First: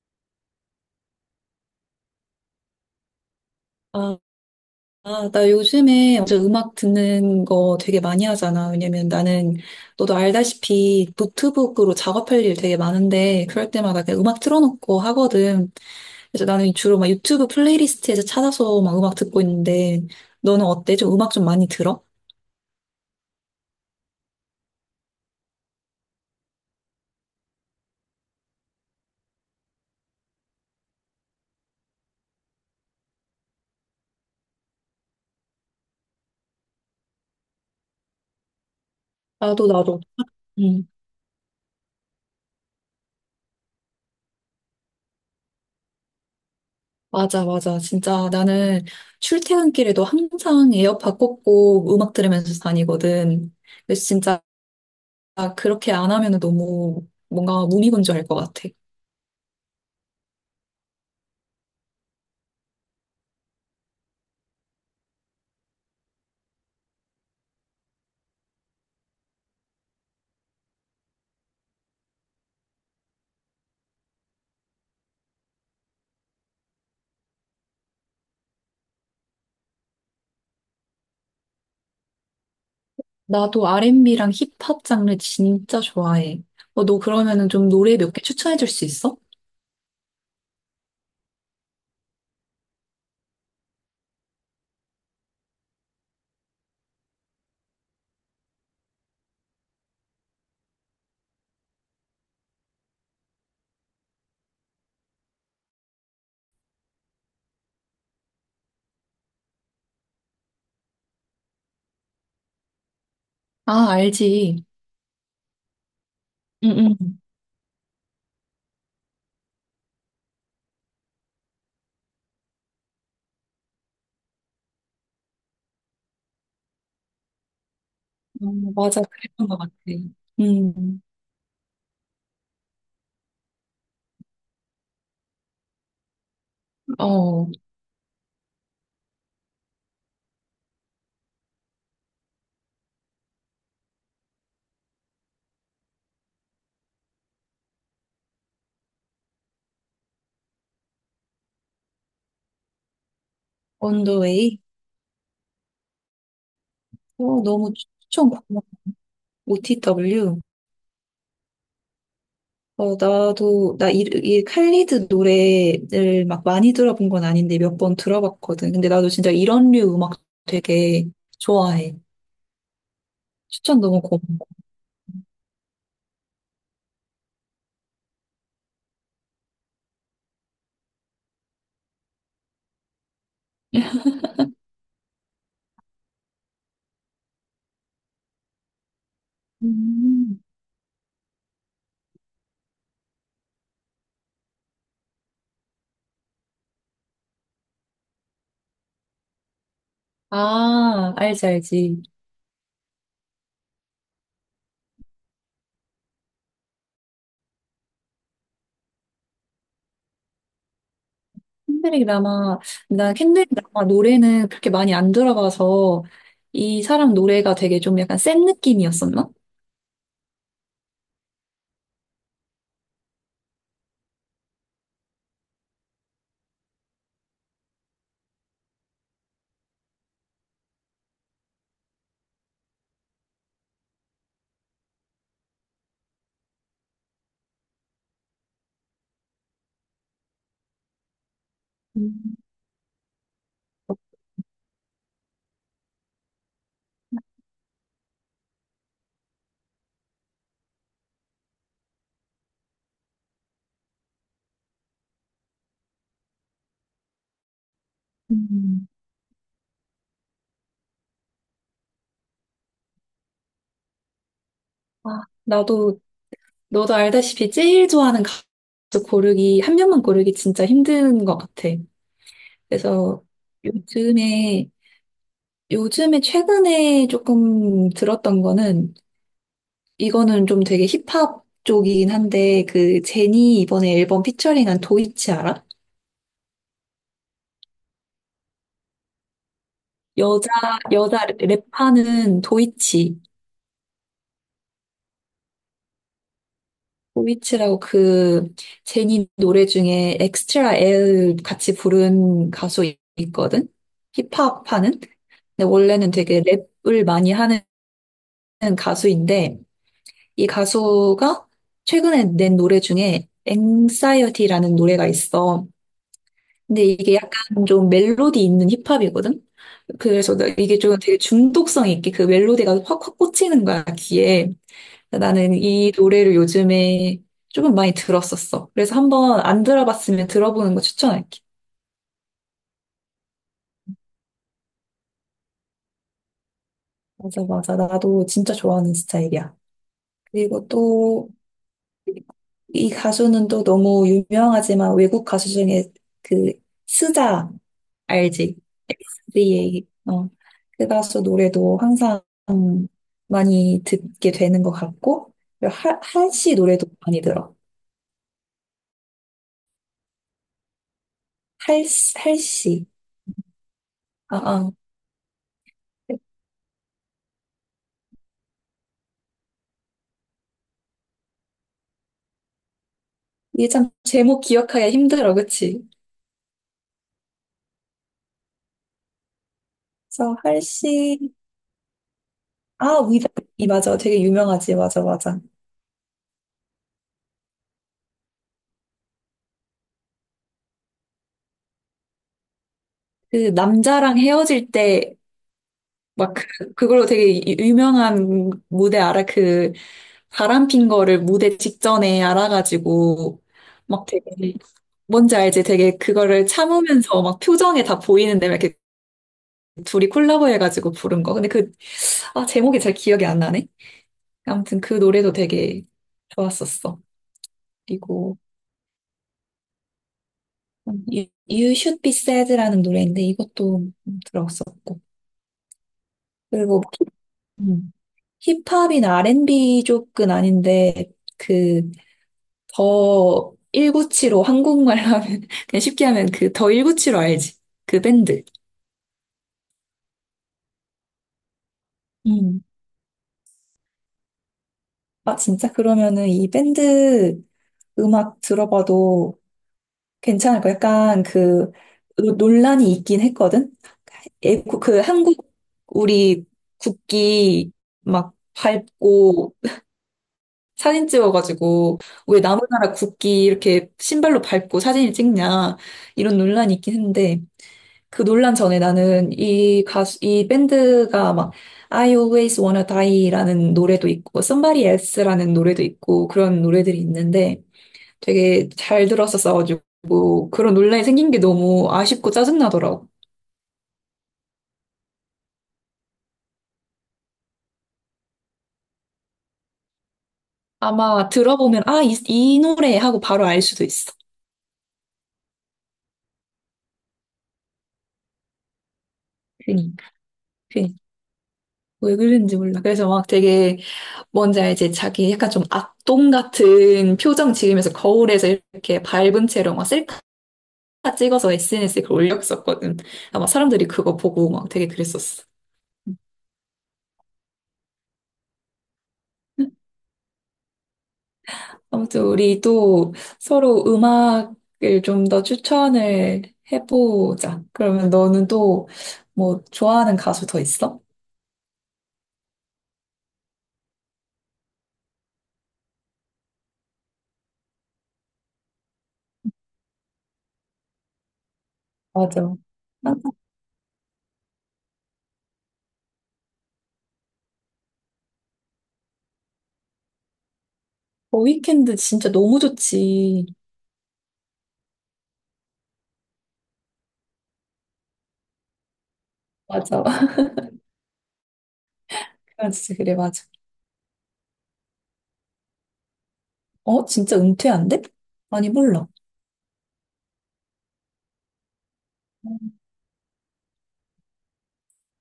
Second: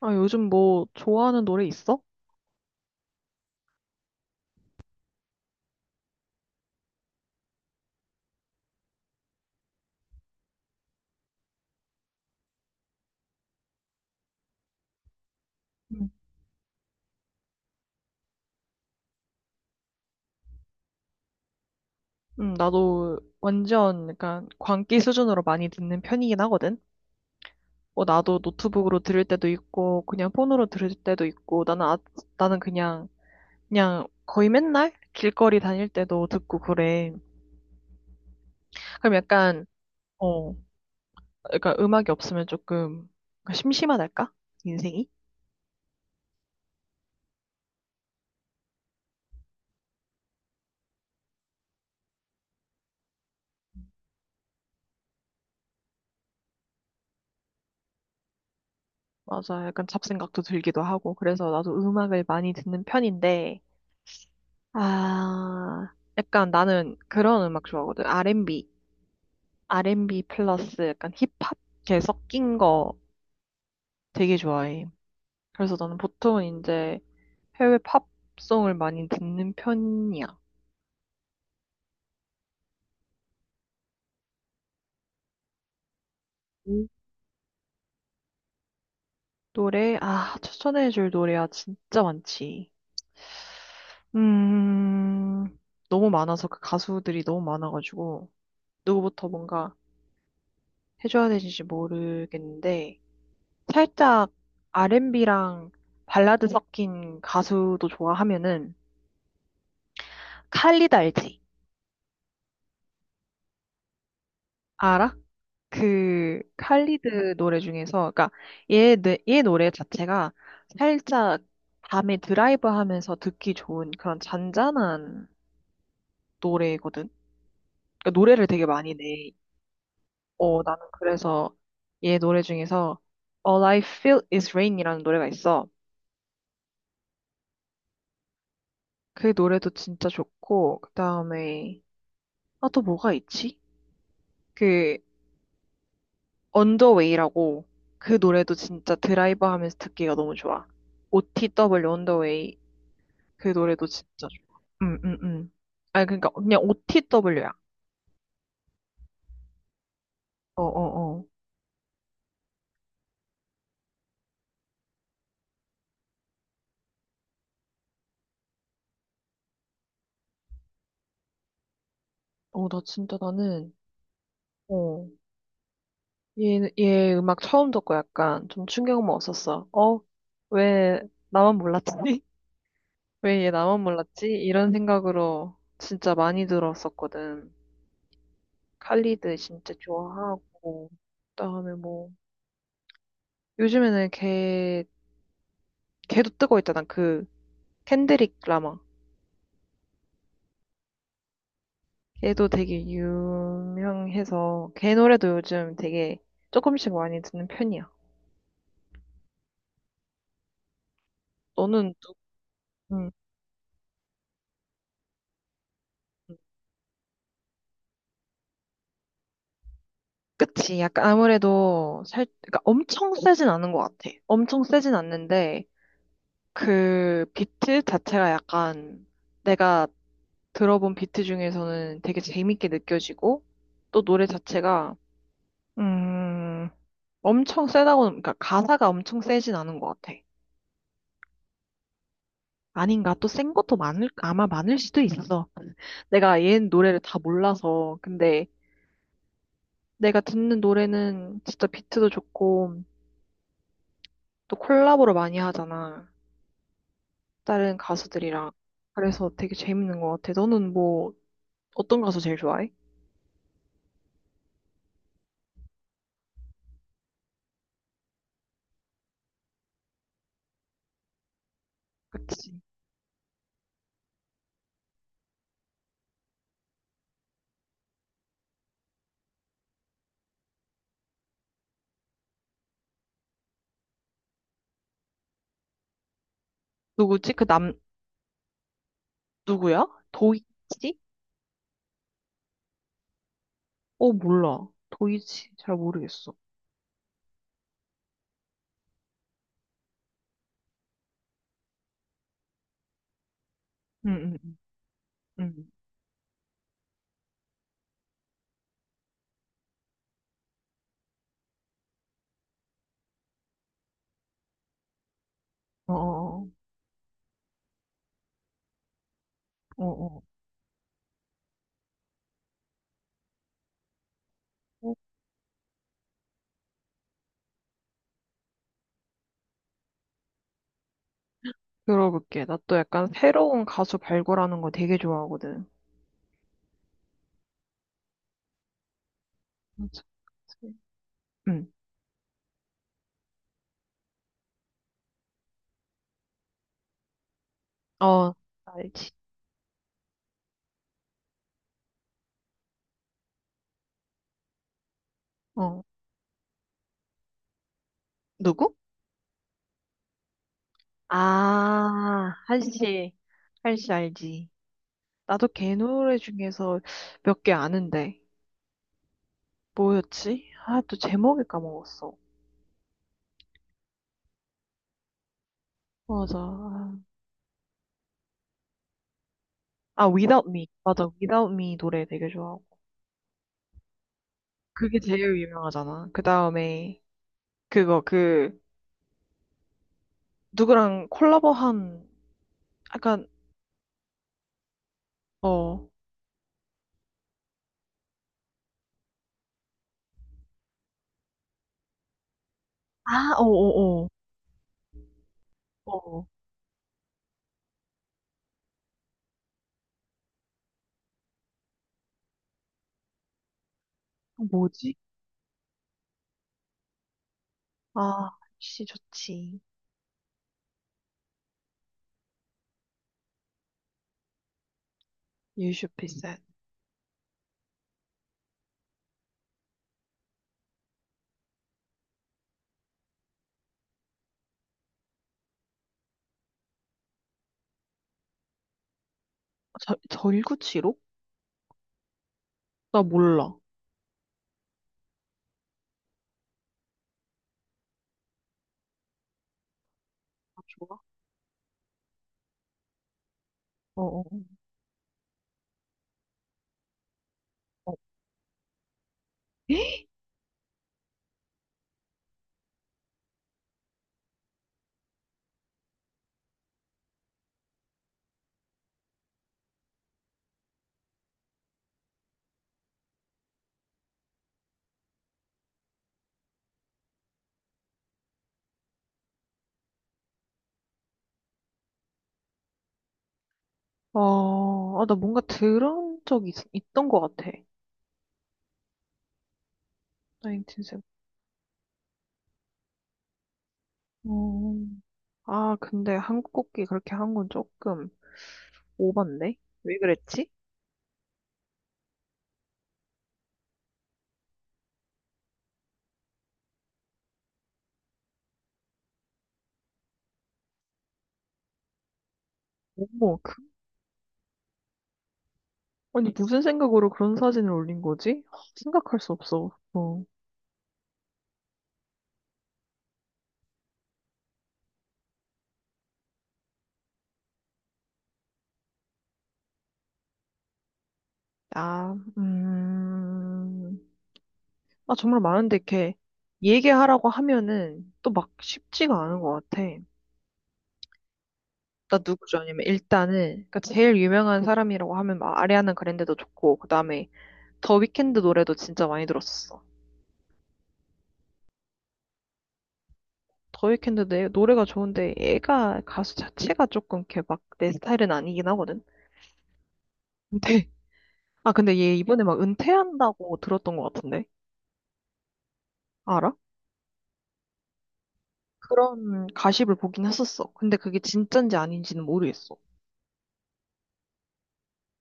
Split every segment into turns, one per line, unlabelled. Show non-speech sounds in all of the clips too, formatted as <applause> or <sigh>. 아, 요즘 뭐 좋아하는 노래 있어?
아, 아, 나 요즘에 진짜 음악 듣는 거 되게 많이 하잖아. 왜냐면 나는, 너도 알다시피 노트북으로 작업할 일 되게 많은데, 그럴 때마다 그냥 음악 틀어놓고 하거든.
응,
그래서 나는 주로 막 유튜브 플레이리스트에서 찾아서 막 음악 듣고 있는데, 너는 어때? 좀 음악 좀 많이 들어?
응, 나도 완전 약간 광기 수준으로 많이 듣는 편이긴 하거든. 뭐 나도 노트북으로 들을 때도 있고 그냥 폰으로 들을 때도 있고 나는 그냥 거의 맨날 길거리 다닐 때도 듣고 그래. 그럼 약간
나도, 나도.
어,
음.
약간 음악이 없으면 조금 심심하달까? 인생이?
맞아, 맞아. 진짜 나는 출퇴근길에도 항상 에어팟 꽂고 음악 들으면서 다니거든. 그래서 진짜 그렇게 안 하면 너무 뭔가 무미건조할 것 같아.
맞아. 약간 잡생각도 들기도 하고 그래서 나도 음악을 많이 듣는 편인데 아, 약간 나는 그런 음악 좋아하거든. R&B, R&B 플러스 약간 힙합 이렇게 섞인 거 되게 좋아해. 그래서 나는 보통 이제 해외 팝송을 많이 듣는 편이야.
나도 R&B랑 힙합 장르 진짜 좋아해. 어,
음.
너 그러면은 좀 노래 몇 개 추천해 줄 수 있어?
노래, 아, 추천해줄 노래야 진짜 많지. 음, 너무 많아서 그 가수들이 너무 많아가지고 누구부터 뭔가 해줘야 되는지 모르겠는데 살짝 R&B랑 발라드 섞인 가수도 좋아하면은 칼리드 알지?
아, 알지.
알아? 그
응응.
칼리드 노래 중에서 그러니까 얘 노래 자체가 살짝 밤에 드라이브 하면서 듣기 좋은 그런 잔잔한 노래거든. 그러니까 노래를
어,
되게 많이
맞아,
내.
그랬던 것 같아.
어, 나는
음,
그래서 얘 노래 중에서 All I Feel Is Rain이라는 노래가 있어.
어,
그 노래도 진짜 좋고 그다음에 아 또 뭐가 있지? 그 언더웨이라고 그 노래도 진짜 드라이브 하면서 듣기가 너무 좋아. OTW 언더웨이 그 노래도 진짜
언더웨이.
좋아. 응, 응, 응. 아니, 그러니까 그냥
어,
OTW야.
너무 추천 고마워. OTW.
어, 어, 어.
어, 나도, 나 이 칼리드 노래를 막 많이 들어본 건 아닌데 몇 번 들어봤거든. 근데 나도 진짜 이런 류 음악 되게 좋아해.
어, 나 진짜 나는,
추천 너무 고마워.
어, 얘, 얘 음악 처음 듣고 약간 좀 충격 먹었었어. 어, 왜 나만 몰랐지? <laughs> 왜 얘 나만 몰랐지? 이런 생각으로 진짜 많이 들었었거든. 칼리드 진짜
음.
좋아하고, 그다음에 뭐, 요즘에는 걔 걔도 뜨고 있잖아. 그 켄드릭 라마.
아, 알지, 알지.
걔도 되게 유명해서 걔 노래도 요즘 되게 조금씩 많이 듣는 편이야. 너는
켄드릭
누-
라마,
음,
나 켄드릭 라마 노래는 그렇게 많이 안 들어봐서
음.
이 사람 노래가 되게 좀 약간 센 느낌이었었나?
그치. 약간 아무래도 살, 그러니까 엄청 세진 않은 것 같아. 엄청 세진 않는데 그 비트 자체가 약간 내가 들어본 비트 중에서는 되게 재밌게 느껴지고 또 노래 자체가 음, 엄청 세다고, 그러니까 가사가 엄청 세진 않은 것 같아.
음,
아닌가? 또 센 것도 많을, 아마 많을 수도 있어. 내가 얘 노래를 다 몰라서. 근데 내가 듣는 노래는 진짜 비트도 좋고, 또 콜라보를 많이 하잖아. 다른 가수들이랑.
음.
그래서 되게 재밌는 것 같아. 너는 뭐, 어떤 가수 제일 좋아해?
아, 나도 너도 알다시피 제일 좋아하는 가수 고르기 한 명만 고르기 진짜 힘든 것 같아.
그치.
그래서 요즘에 요즘에 최근에 조금 들었던 거는 이거는 좀 되게 힙합 쪽이긴 한데 그 제니 이번에 앨범 피처링한 도이치 알아?
누구지? 그 남, 누구야?
여자,
도이치?
여자 랩하는 도이치.
어, 몰라. 도이치. 잘 모르겠어.
도이치라고 그 제니 노래 중에 엑스트라 L 같이 부른 가수 있거든?
응, 응,
힙합 하는?
응.
근데
응.
원래는 되게 랩을 많이 하는 가수인데 이 가수가 최근에 낸 노래 중에 x 사이어티라는 노래가 있어.
어, 어,
근데 이게 약간 좀 멜로디 있는 힙합이거든?
어, 어.
그래서 나 이게 좀 되게 중독성 있게 그 멜로디가 확확 꽂히는 거야, 귀에.
어.
나는 이 노래를 요즘에 조금 많이 들었었어. 그래서 한번 안 들어봤으면 들어보는 거 추천할게.
들어볼게. 나 또 약간 새로운 가수 발굴하는 거 되게 좋아하거든.
맞아, 맞아. 나도 진짜 좋아하는 스타일이야.
맞아.
그리고 또,
응.
이 가수는 또 너무 유명하지만 외국 가수 중에 그, 스자,
어,
알지?
알지.
SZA. 어. 그 가수 노래도 항상 많이 듣게 되는 것 같고, 그리고
어.
할씨 노래도 많이 들어.
누구?
할,
아,
할씨.
한씨. 한씨
아,
알지.
아.
나도 걔 노래 중에서 몇 개 아는데. 뭐였지? 아, 또 제목을 까먹었어.
이게 참 제목 기억하기가 힘들어, 그치?
맞아. 아,
그래서
Without Me. 맞아.
할시,
Without Me 노래 되게 좋아하고.
아, 위다이 맞아. 되게 유명하지.
그게
맞아,
제일
맞아.
유명하잖아. 그 다음에, 그거, 그, 누구랑 콜라보한, 약간,
그 남자랑 헤어질 때,
어.
막, 그, 그걸로 되게 유명한 무대 알아? 그, 바람 핀 거를 무대 직전에
아,
알아가지고, 막
어어어.
되게, 뭔지 알지?
어.
되게
어, 어.
그거를 참으면서 막 표정에 다 보이는데, 막 이렇게 둘이 콜라보 해가지고 부른 거. 근데 그, 아, 제목이 잘 기억이 안 나네?
어.
아무튼 그
뭐지?
노래도 되게 좋았었어.
아,
그리고,
한씨 좋지.
You Should Be Sad라는 노래인데 이것도 들었었고.
e sad.
그리고 음, 힙합이나 R&B 쪽은 아닌데 그 더 1975 한국말 하면 <laughs> 그냥 쉽게 하면 그 더 1975 알지? 그 밴드.
절, 절구치로?
음.
나 몰라.
아 진짜 그러면은 이 밴드 음악 들어봐도
아,
괜찮을 거
좋아.
약간 그 논란이 있긴 했거든.
어, 어,
예, 그 한국 우리 국기
어.
막 밟고 사진 찍어가지고 왜 남의 나라 국기 이렇게 신발로 밟고 사진을 찍냐 이런 논란이 있긴 했는데 그 논란 전에 나는 이 가수 이 밴드가 막 I Always Wanna Die라는 노래도 있고 Somebody Else라는 노래도 있고 그런 노래들이 있는데 되게 잘 들었었어가지고 그런 논란이 생긴 게 너무 아쉽고 짜증나더라고.
어, 아, 나 뭔가 들은 적이 있던 것 같아. 1인틴0
아마 들어보면 아, 이 노래 하고 바로 알 수도 있어.
어, 아, 근데 한국 국기 그렇게 한 건 조금 오반데?
괜히.
왜 그랬지?
왜 그랬는지 몰라. 그래서 막 되게 뭔지 알지? 자기 약간 좀 악동 같은 표정 지으면서 거울에서 이렇게 밟은 채로 막 셀카 찍어서 SNS에 그걸 올렸었거든.
어머,
아마
그,
사람들이 그거 보고 막 되게 그랬었어.
아니, 무슨 생각으로 그런 사진을 올린 거지? 아, 생각할 수 없어. 어.
아무튼 우리 또 서로 음악을 좀 더 추천을 해보자. 그러면 너는 또 뭐 좋아하는 가수 더 있어?
아, 아, 정말 많은데, 이렇게 얘기하라고 하면은 또 막 쉽지가 않은 것 같아. 나 누구
맞아.
죠 아니면 일단은
항상
그러니까 제일 유명한 사람이라고 하면 막 아리아나 그랜데도 좋고 그다음에 더 위켄드 노래도 진짜 많이 들었었어.
더 위켄드 진짜 너무 좋지.
더 위켄드 내 노래가 좋은데 얘가 가수 자체가 조금 이렇게 막 내 스타일은 아니긴 하거든.
맞아. <laughs>
근데 아 근데 얘 이번에 막
그래, 진짜 그래, 맞아.
은퇴한다고 들었던 것 같은데 알아?
어? 진짜 은퇴한대? 아니, 몰라.
그런 가십을 보긴 했었어. 근데 그게 진짠지 아닌지는 모르겠어.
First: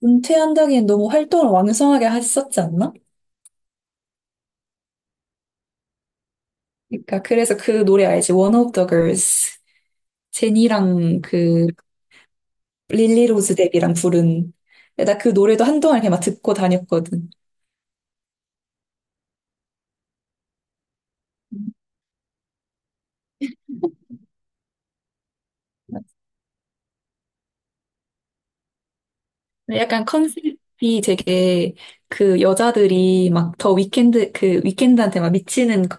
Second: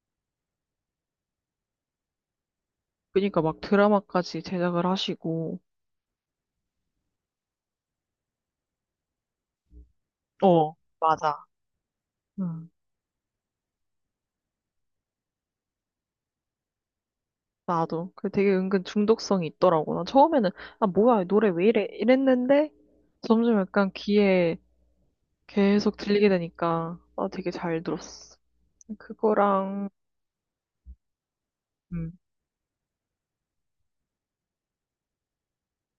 은퇴한다기엔 너무 활동을 왕성하게 했었지 않나?
그러니까 막 드라마까지 제작을 하시고
그러니까 그래서 그 노래 알지? One of the Girls.
어
제니랑
맞아.
그
음.
릴리 로즈 뎁이랑 부른. 나 그 노래도 한동안 그냥 막 듣고 다녔거든.
나도. 그 되게 은근 중독성이 있더라고. 나 처음에는, 아, 뭐야, 이 노래 왜 이래? 이랬는데, 점점 약간 귀에 계속 들리게 되니까, 아, 되게 잘 들었어.
근데
그거랑,
약간 컨셉이 되게
음,
그 여자들이 막 더 위켄드 그 위켄드한테 막 미치는 그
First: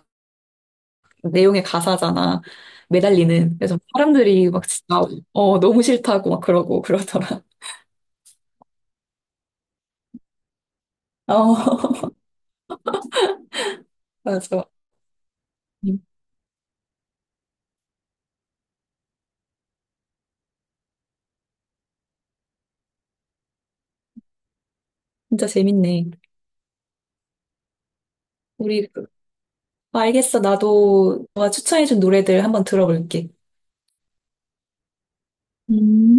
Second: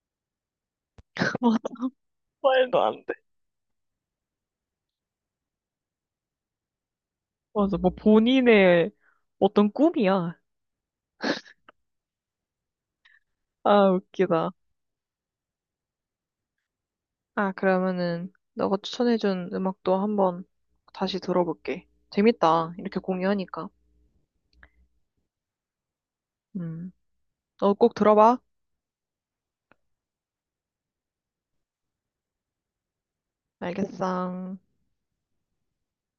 <laughs> 맞아,
내용의 가사잖아.
말도 안 돼.
매달리는. 그래서 사람들이 막 진짜 어 너무 싫다고 막 그러고 그러더라.
맞아, 뭐 본인의 어떤 꿈이야.
<laughs> 어.
아, 웃기다.
맞아. 음,
아, 그러면은, 너가 추천해준 음악도 한번 다시 들어볼게. 재밌다. 이렇게 공유하니까.
진짜 재밌네.
음, 너 꼭 들어봐.
우리, 알겠어. 나도 너가 추천해준 노래들 한번 들어볼게.
알겠어.
음.